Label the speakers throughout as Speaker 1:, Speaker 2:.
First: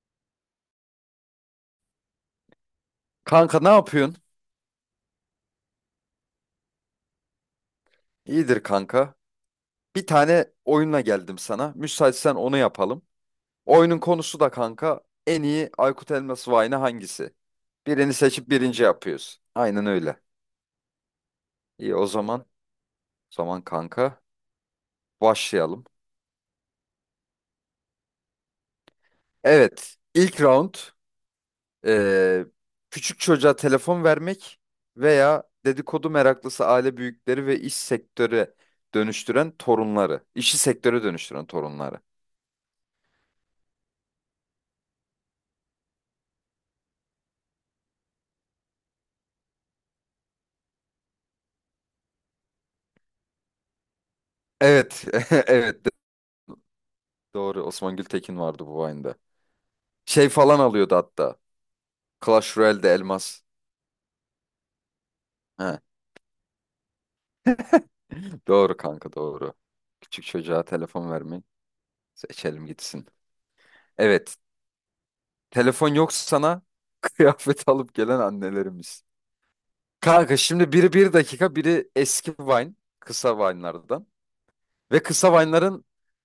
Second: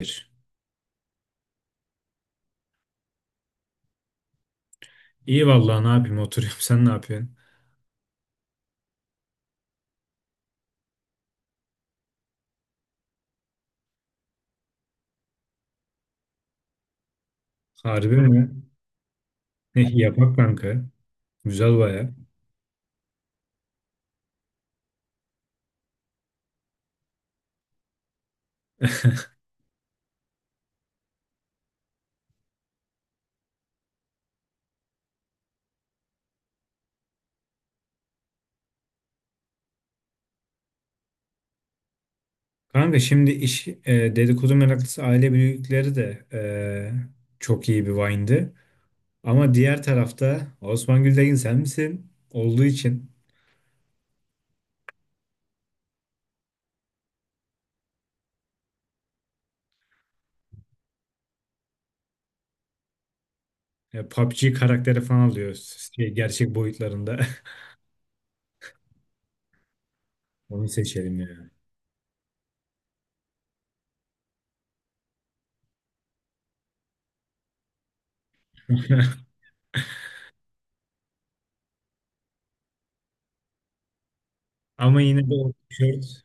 Speaker 1: Bir.
Speaker 2: Kanka, ne yapıyorsun?
Speaker 1: İyi vallahi ne yapayım oturuyorum. Sen ne yapıyorsun?
Speaker 2: İyidir kanka. Bir tane oyunla geldim sana. Müsaitsen onu yapalım. Oyunun konusu da kanka, en iyi Aykut Elmas Vayne hangisi? Birini
Speaker 1: Harbi mi?
Speaker 2: seçip birinci yapıyoruz. Aynen öyle.
Speaker 1: Yapak kanka. Güzel
Speaker 2: İyi o
Speaker 1: baya.
Speaker 2: zaman. O zaman kanka başlayalım. Evet. ilk round eee, küçük çocuğa telefon vermek veya dedikodu meraklısı aile büyükleri ve iş sektöre dönüştüren torunları. İşi sektöre dönüştüren torunları.
Speaker 1: Kanka şimdi iş dedikodu meraklısı aile büyükleri de çok iyi bir wine'dı. Ama diğer tarafta Osman Gültekin sen misin olduğu için
Speaker 2: Evet. Evet. Doğru. Osman Gültekin vardı bu Vine'da. Şey falan alıyordu hatta. Clash Royale'de elmas.
Speaker 1: PUBG karakteri falan alıyor.
Speaker 2: He,
Speaker 1: Gerçek boyutlarında.
Speaker 2: doğru kanka, doğru. Küçük çocuğa
Speaker 1: Onu
Speaker 2: telefon
Speaker 1: seçelim
Speaker 2: vermeyin.
Speaker 1: ya.
Speaker 2: Seçelim gitsin. Evet. Telefon yok sana. Kıyafet alıp gelen annelerimiz. Kanka şimdi biri bir dakika, biri eski Vine. Kısa Vine'lardan.
Speaker 1: Ama
Speaker 2: Ve
Speaker 1: yine
Speaker 2: kısa
Speaker 1: de o
Speaker 2: Vine'ların
Speaker 1: tişört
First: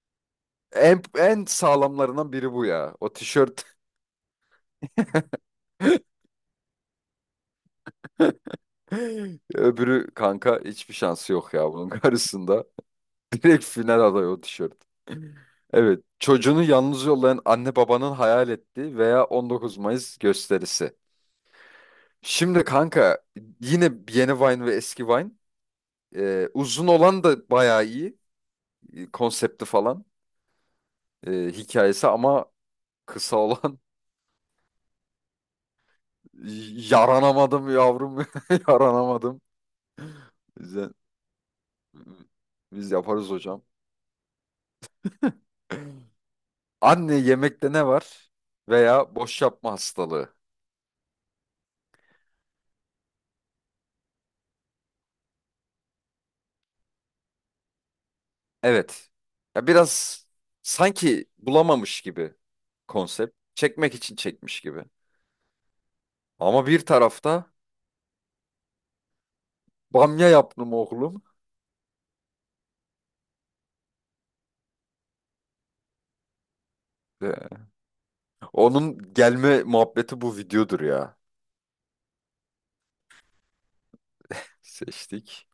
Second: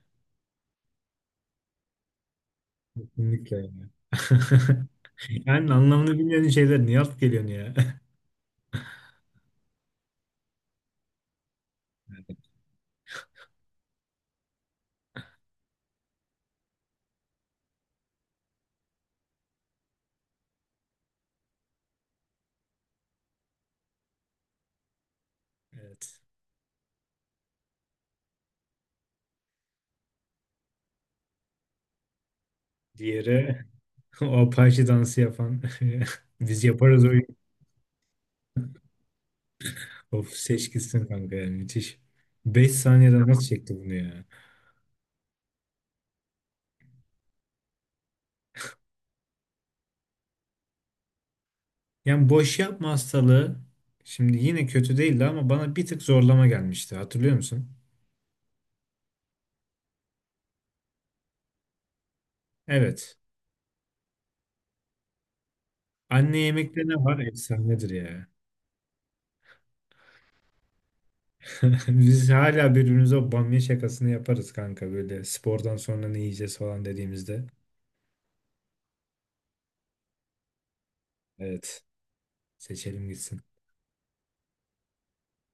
Speaker 2: en sağlamlarından biri bu ya. O
Speaker 1: kesinlikle
Speaker 2: tişört.
Speaker 1: yani. Yani anlamını bilmeyen şeyler niye alıp geliyorsun ya?
Speaker 2: Öbürü kanka hiçbir şansı yok ya bunun karşısında. Direkt final adayı o tişört. Evet. Çocuğunu yalnız yollayan anne babanın hayal ettiği veya 19 Mayıs gösterisi. Şimdi kanka yine yeni Vine ve eski Vine.
Speaker 1: Evet.
Speaker 2: Uzun olan da bayağı iyi. Konsepti falan. Hikayesi ama kısa
Speaker 1: Diğeri
Speaker 2: olan.
Speaker 1: o Apache dansı yapan. Biz yaparız oyun.
Speaker 2: Yaranamadım yavrum. Yaranamadım.
Speaker 1: Of, seç
Speaker 2: Bize-
Speaker 1: gitsin kanka, yani müthiş. 5
Speaker 2: Biz
Speaker 1: saniyede
Speaker 2: yaparız
Speaker 1: nasıl
Speaker 2: hocam.
Speaker 1: çekti bunu ya?
Speaker 2: Anne yemekte ne var? Veya boş yapma hastalığı.
Speaker 1: Yani boş yapma hastalığı şimdi yine kötü değildi, ama bana bir tık zorlama gelmişti. Hatırlıyor musun?
Speaker 2: Evet. Ya biraz sanki bulamamış gibi
Speaker 1: Evet.
Speaker 2: konsept. Çekmek için çekmiş gibi.
Speaker 1: Anne
Speaker 2: Ama
Speaker 1: yemekte
Speaker 2: bir
Speaker 1: ne var?
Speaker 2: tarafta
Speaker 1: Efsanedir ya.
Speaker 2: bamya yaptım oğlum.
Speaker 1: Biz hala birbirimize o bamya şakasını yaparız kanka, böyle spordan sonra ne yiyeceğiz falan dediğimizde.
Speaker 2: Ee, Onun gelme muhabbeti bu videodur ya.
Speaker 1: Evet. Seçelim gitsin.
Speaker 2: Seçtik.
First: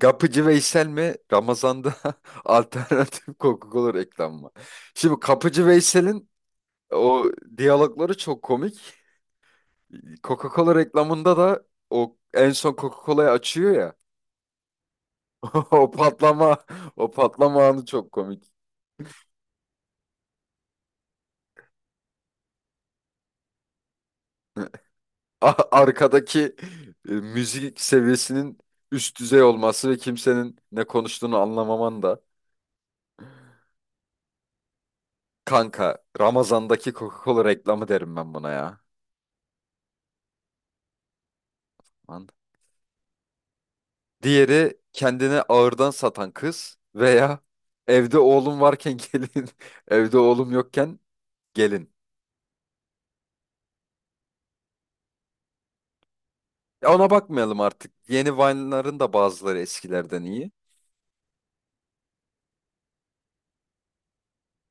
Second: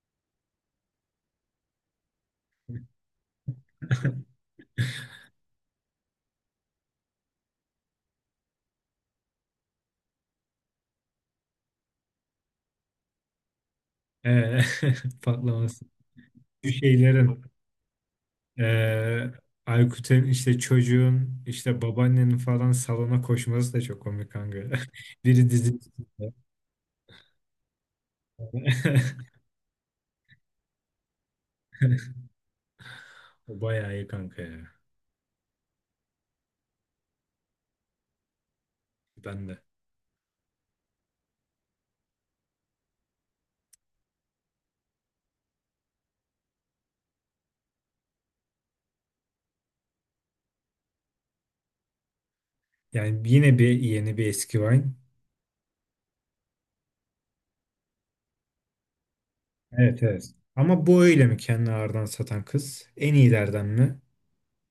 Speaker 2: Kapıcı Veysel mi? Ramazan'da alternatif Coca-Cola reklamı mı? Şimdi Kapıcı Veysel'in o diyalogları çok komik. Coca-Cola reklamında da o en son Coca-Cola'yı açıyor ya.
Speaker 1: Ee, patlaması.
Speaker 2: O patlama,
Speaker 1: Bu
Speaker 2: o
Speaker 1: şeylerin
Speaker 2: patlama anı çok komik.
Speaker 1: Ee, Aykut'un işte çocuğun işte babaannenin falan salona koşması da çok komik kanka. Biri
Speaker 2: A-
Speaker 1: dizi.
Speaker 2: Arkadaki müzik seviyesinin üst düzey olması ve kimsenin ne konuştuğunu anlamaman da.
Speaker 1: O bayağı iyi kanka ya.
Speaker 2: Kanka, Ramazan'daki Coca-Cola reklamı derim ben buna ya.
Speaker 1: Ben de.
Speaker 2: Lan. Diğeri kendini ağırdan satan kız veya evde oğlum varken gelin, evde oğlum yokken gelin.
Speaker 1: Yani yine bir yeni bir eski Vine.
Speaker 2: Ya ona bakmayalım artık. Yeni Vine'ların da bazıları
Speaker 1: Evet,
Speaker 2: eskilerden
Speaker 1: evet.
Speaker 2: iyi.
Speaker 1: Ama bu öyle mi, kendini ağırdan satan kız? En iyilerden mi?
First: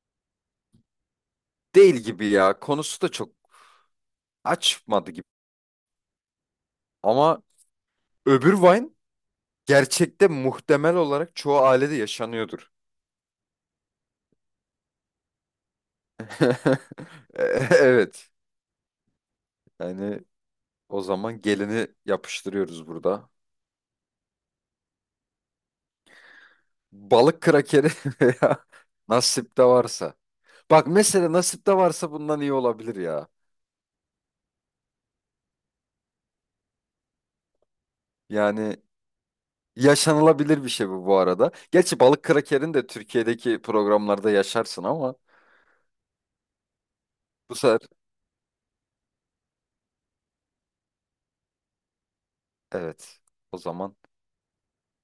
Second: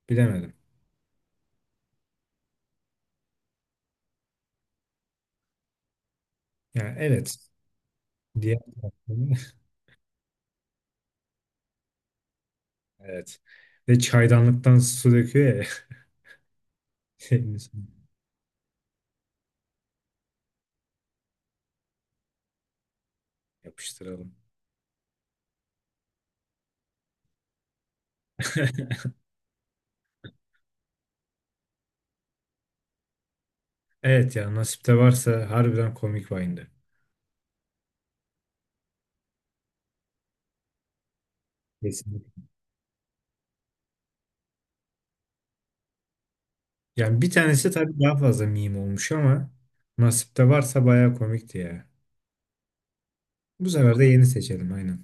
Speaker 1: Bilemedim.
Speaker 2: Değil gibi ya. Konusu da çok açmadı gibi.
Speaker 1: Yani evet.
Speaker 2: Ama
Speaker 1: Diğer
Speaker 2: öbür Vine
Speaker 1: taraftan-
Speaker 2: gerçekte muhtemel olarak çoğu ailede yaşanıyordur.
Speaker 1: Evet. Ve çaydanlıktan su döküyor ya.
Speaker 2: E-
Speaker 1: Şeyin üstüne.
Speaker 2: Evet. Yani o zaman gelini yapıştırıyoruz burada.
Speaker 1: Yapıştıralım.
Speaker 2: Balık krakeri veya nasipte varsa. Bak mesela nasipte varsa bundan iyi olabilir ya.
Speaker 1: Evet ya, nasipte varsa harbiden komik Vine'di.
Speaker 2: Yani yaşanılabilir bir şey bu bu arada. Gerçi balık
Speaker 1: Kesinlikle.
Speaker 2: krakerini de Türkiye'deki programlarda yaşarsın ama
Speaker 1: Yani bir
Speaker 2: bu
Speaker 1: tanesi
Speaker 2: sefer
Speaker 1: tabii daha fazla meme olmuş, ama nasipte varsa bayağı komikti ya.
Speaker 2: evet. O
Speaker 1: Bu
Speaker 2: zaman
Speaker 1: sefer de yeni seçelim aynen.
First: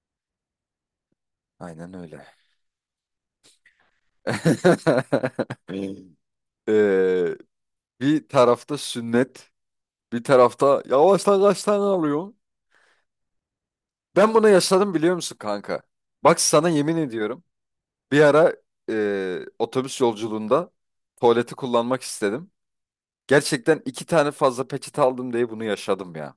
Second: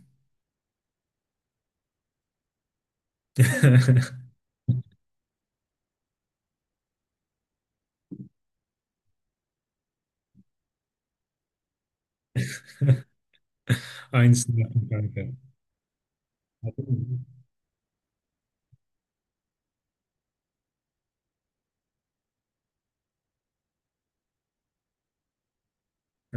Speaker 2: aynen öyle. Ee, Bir tarafta sünnet, bir tarafta yavaştan kaç tane alıyor. Ben bunu
Speaker 1: Aynısını yaptım
Speaker 2: yaşadım, biliyor
Speaker 1: kanka.
Speaker 2: musun kanka? Bak, sana yemin ediyorum. Bir ara otobüs yolculuğunda tuvaleti kullanmak istedim. Gerçekten iki tane fazla peçete aldım diye bunu yaşadım ya.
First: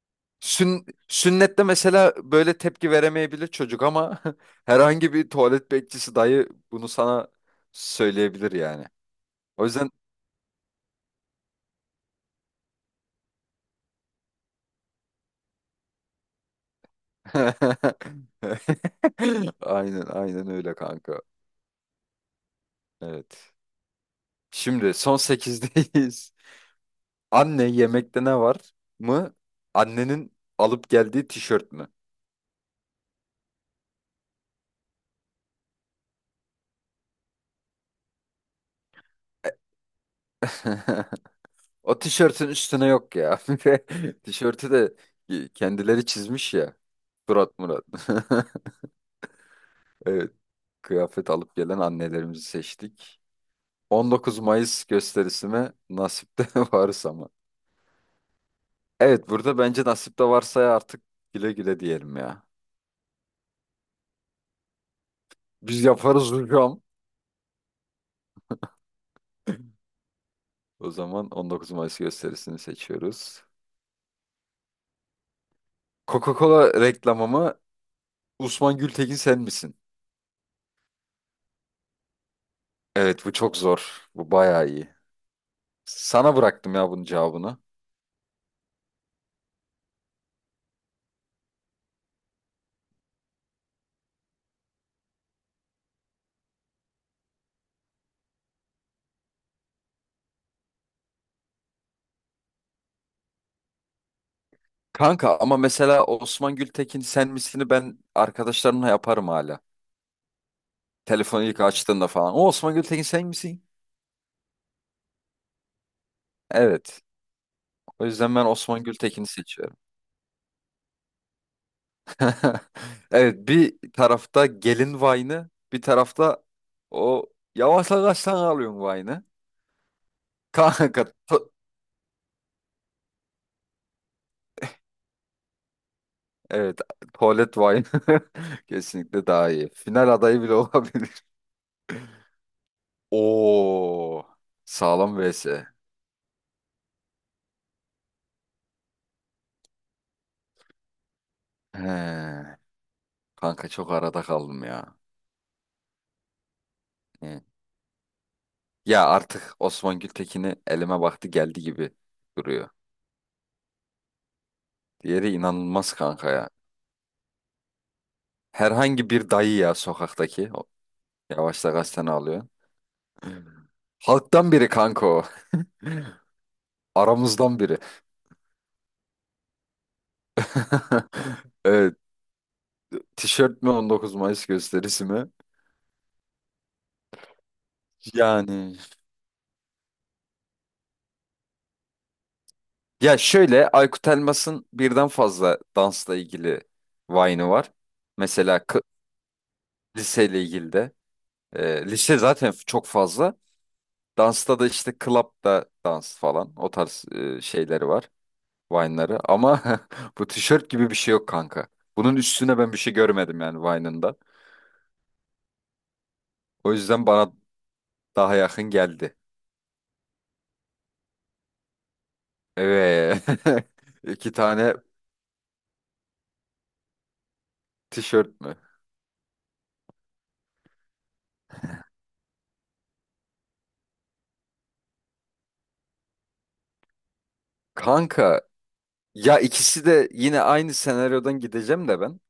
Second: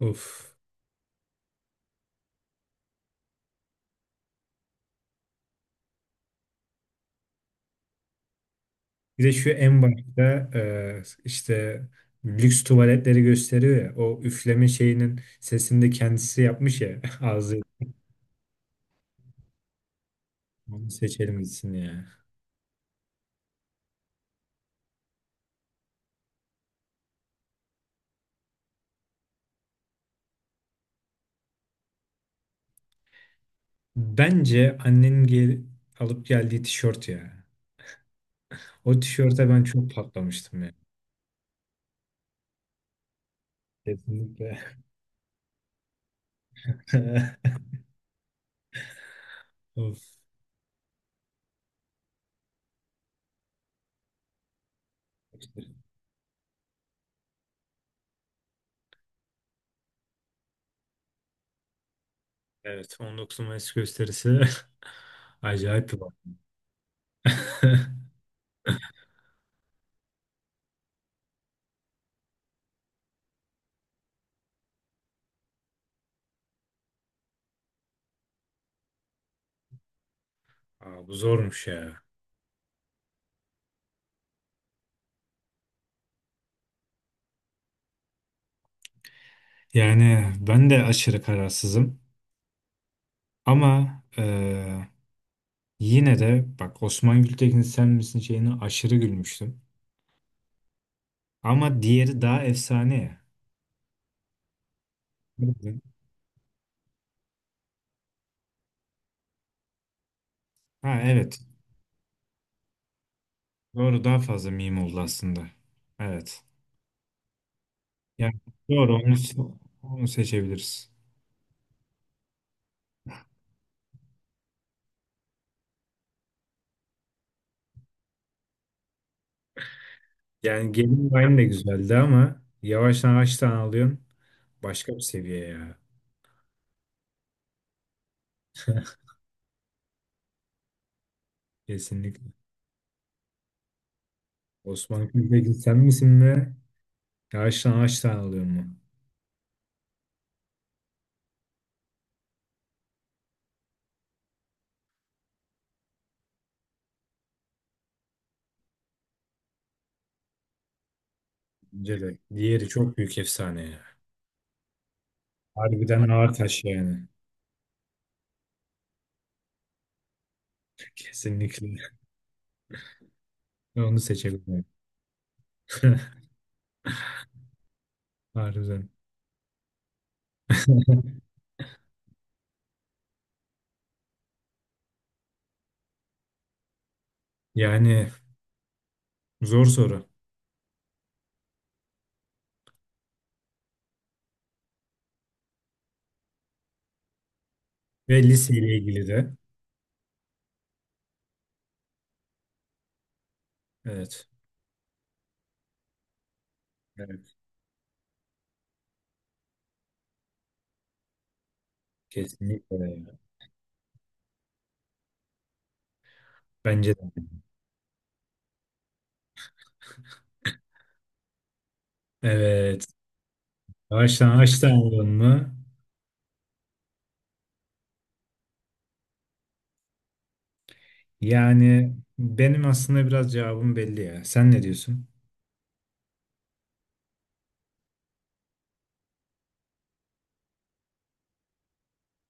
Speaker 1: Of.
Speaker 2: Sün- sünnette mesela böyle tepki veremeyebilir çocuk ama herhangi bir tuvalet bekçisi dayı bunu sana söyleyebilir yani.
Speaker 1: Bir de şu
Speaker 2: O
Speaker 1: en
Speaker 2: yüzden
Speaker 1: başta işte lüks tuvaletleri gösteriyor ya. O üfleme şeyinin sesini de kendisi yapmış ya. Ağzı,
Speaker 2: aynen öyle
Speaker 1: onu
Speaker 2: kanka.
Speaker 1: seçelim gitsin ya.
Speaker 2: Evet. Şimdi son sekizdeyiz. Anne yemekte ne var mı? Annenin alıp geldiği tişört mü?
Speaker 1: Bence annenin alıp geldiği tişört ya. O tişörte ben çok patlamıştım ya.
Speaker 2: O tişörtün üstüne yok ya.
Speaker 1: Kesinlikle.
Speaker 2: Tişörtü de kendileri çizmiş ya. Murat Murat.
Speaker 1: Of,
Speaker 2: Evet. Kıyafet alıp gelen annelerimizi seçtik. 19 Mayıs gösterisi mi? Nasipte varsa mı? Evet, burada bence nasipte varsa ya artık güle güle diyelim ya.
Speaker 1: evet, 19 Mayıs gösterisi
Speaker 2: Biz
Speaker 1: acayip bir bak.
Speaker 2: yaparız hocam. O zaman 19 Mayıs gösterisini seçiyoruz. Coca-Cola reklamımı mı? Osman Gültekin sen misin?
Speaker 1: Aa, bu zormuş ya.
Speaker 2: Evet, bu çok zor. Bu bayağı iyi. Sana bıraktım ya bunun cevabını.
Speaker 1: Yani ben de aşırı kararsızım ama yine de bak, Osman Gültekin sen misin şeyine aşırı gülmüştüm. Ama diğeri daha efsane ya.
Speaker 2: Kanka ama
Speaker 1: Bildin.
Speaker 2: mesela Osman Gültekin sen misini ben arkadaşlarımla yaparım hala.
Speaker 1: Ha, evet,
Speaker 2: Telefonu ilk açtığında falan. O Osman Gültekin sen misin?
Speaker 1: doğru, daha fazla meme oldu aslında. Evet.
Speaker 2: Evet. O
Speaker 1: Yani
Speaker 2: yüzden ben Osman
Speaker 1: doğru,
Speaker 2: Gültekin'i seçiyorum.
Speaker 1: onu seçebiliriz.
Speaker 2: Evet, bir tarafta gelin Vine'ı, bir tarafta o yavaş yavaş sen alıyorsun Vine'ı.
Speaker 1: Yani
Speaker 2: Kanka
Speaker 1: gelin aynı de
Speaker 2: to-
Speaker 1: güzeldi, ama yavaştan kaç tane alıyorsun? Başka bir seviye ya.
Speaker 2: Evet, tuvalet wine kesinlikle daha iyi. Final adayı bile olabilir.
Speaker 1: Kesinlikle.
Speaker 2: Oo,
Speaker 1: Osman
Speaker 2: sağlam
Speaker 1: Külbek'in
Speaker 2: vs.
Speaker 1: sen misin be? Yağıştan ağaçtan alıyor mu?
Speaker 2: He, kanka çok arada kaldım ya. He. Ya artık Osman Gültekin'i elime baktı geldi gibi
Speaker 1: Bence de. Diğeri
Speaker 2: duruyor.
Speaker 1: çok büyük efsane ya.
Speaker 2: Diğeri inanılmaz
Speaker 1: Harbiden
Speaker 2: kanka
Speaker 1: ağır
Speaker 2: ya.
Speaker 1: taş yani.
Speaker 2: Herhangi bir dayı ya sokaktaki. O-
Speaker 1: Kesinlikle.
Speaker 2: Yavaşla gazeteni alıyor.
Speaker 1: Ben onu
Speaker 2: Halktan
Speaker 1: seçebilirim.
Speaker 2: biri kanka o. Aramızdan biri.
Speaker 1: Harbiden.
Speaker 2: Evet. Tişört mü, 19 Mayıs gösterisi mi?
Speaker 1: Yani
Speaker 2: Yani
Speaker 1: zor soru.
Speaker 2: ya şöyle, Aykut Elmas'ın birden fazla dansla ilgili Vine'ı var.
Speaker 1: Ve
Speaker 2: Mesela
Speaker 1: liseyle
Speaker 2: k-
Speaker 1: ilgili de.
Speaker 2: liseyle ilgili de. Lise zaten f- çok fazla.
Speaker 1: Evet.
Speaker 2: Dansta da işte club'da dans falan, o tarz
Speaker 1: Evet.
Speaker 2: şeyleri var. Vine'ları ama bu tişört gibi bir şey yok kanka. Bunun üstüne ben
Speaker 1: Kesinlikle
Speaker 2: bir şey
Speaker 1: ya.
Speaker 2: görmedim yani Vine'ın da. O
Speaker 1: Bence de.
Speaker 2: yüzden bana daha yakın geldi.
Speaker 1: Evet.
Speaker 2: Evet.
Speaker 1: Ağaçtan
Speaker 2: İki
Speaker 1: ağaçtan
Speaker 2: tane
Speaker 1: alıyor mu?
Speaker 2: tişört mü?
Speaker 1: Yani benim aslında biraz cevabım belli ya. Sen ne diyorsun?
Speaker 2: Kanka, ya ikisi de yine aynı senaryodan gideceğim de ben.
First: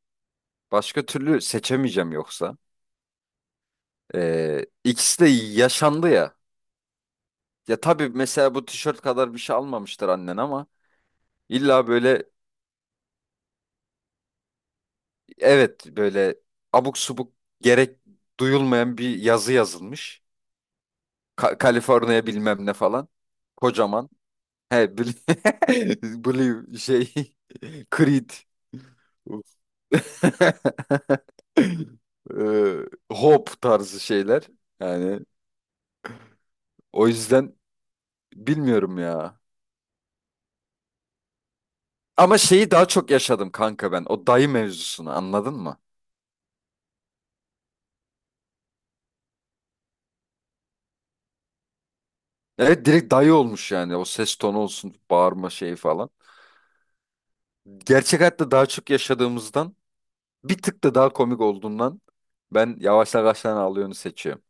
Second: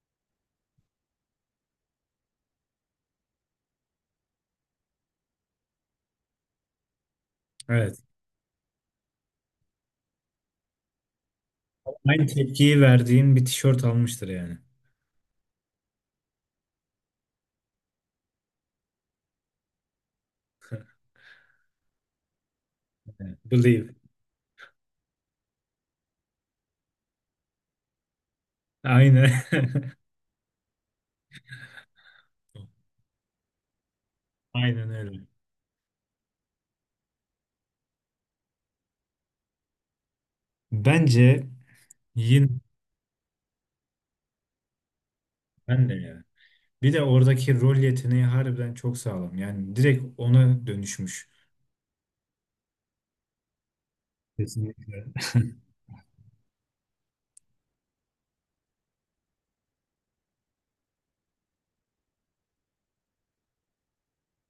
Speaker 2: Başka türlü seçemeyeceğim yoksa. İkisi de yaşandı ya. Ya
Speaker 1: Evet.
Speaker 2: tabii mesela bu tişört kadar bir şey almamıştır annen ama illa böyle,
Speaker 1: Aynı tepkiyi verdiğin bir tişört almıştır yani.
Speaker 2: evet böyle, abuk subuk gerek duyulmayan bir yazı yazılmış. Ka- Kaliforniya bilmem ne falan.
Speaker 1: Believe.
Speaker 2: Kocaman. He Blue, Blue şey Creed.
Speaker 1: Aynen.
Speaker 2: Uf. Hope tarzı şeyler.
Speaker 1: Aynen öyle.
Speaker 2: Yani o yüzden bilmiyorum ya.
Speaker 1: Bence
Speaker 2: Ama
Speaker 1: yine
Speaker 2: şeyi daha çok yaşadım kanka ben. O dayı mevzusunu anladın mı?
Speaker 1: ben de ya. Bir de oradaki rol yeteneği harbiden çok sağlam. Yani direkt ona dönüşmüş.
Speaker 2: Evet, direkt dayı olmuş yani. O ses tonu olsun,
Speaker 1: Kesinlikle.
Speaker 2: bağırma şeyi falan. Gerçek hayatta daha çok yaşadığımızdan, bir tık da daha komik olduğundan ben yavaş yavaştan ağlayanı seçiyorum.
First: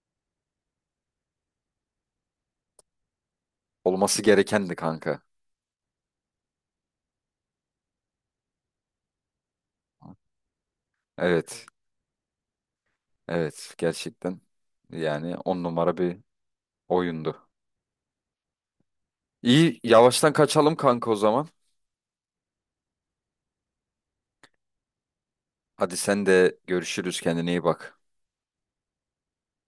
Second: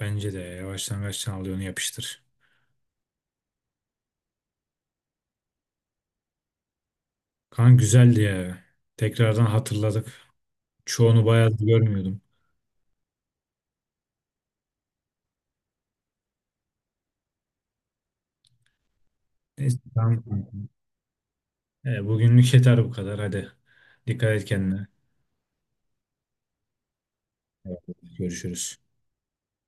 Speaker 1: Başlangıçtan de ya. Yavaştan kaçtan al, onu yapıştır.
Speaker 2: Olması gerekendi kanka.
Speaker 1: Kan güzeldi ya. Tekrardan hatırladık. Çoğunu bayağı
Speaker 2: Evet.
Speaker 1: görmüyordum.
Speaker 2: Evet, gerçekten. Yani on numara bir oyundu.
Speaker 1: Neyse,
Speaker 2: İyi,
Speaker 1: tamam
Speaker 2: yavaştan
Speaker 1: kanka.
Speaker 2: kaçalım kanka o zaman.
Speaker 1: E, bugünlük yeter bu kadar. Hadi. Dikkat et kendine.
Speaker 2: Hadi sen de, görüşürüz, kendine iyi bak.
Speaker 1: Görüşürüz.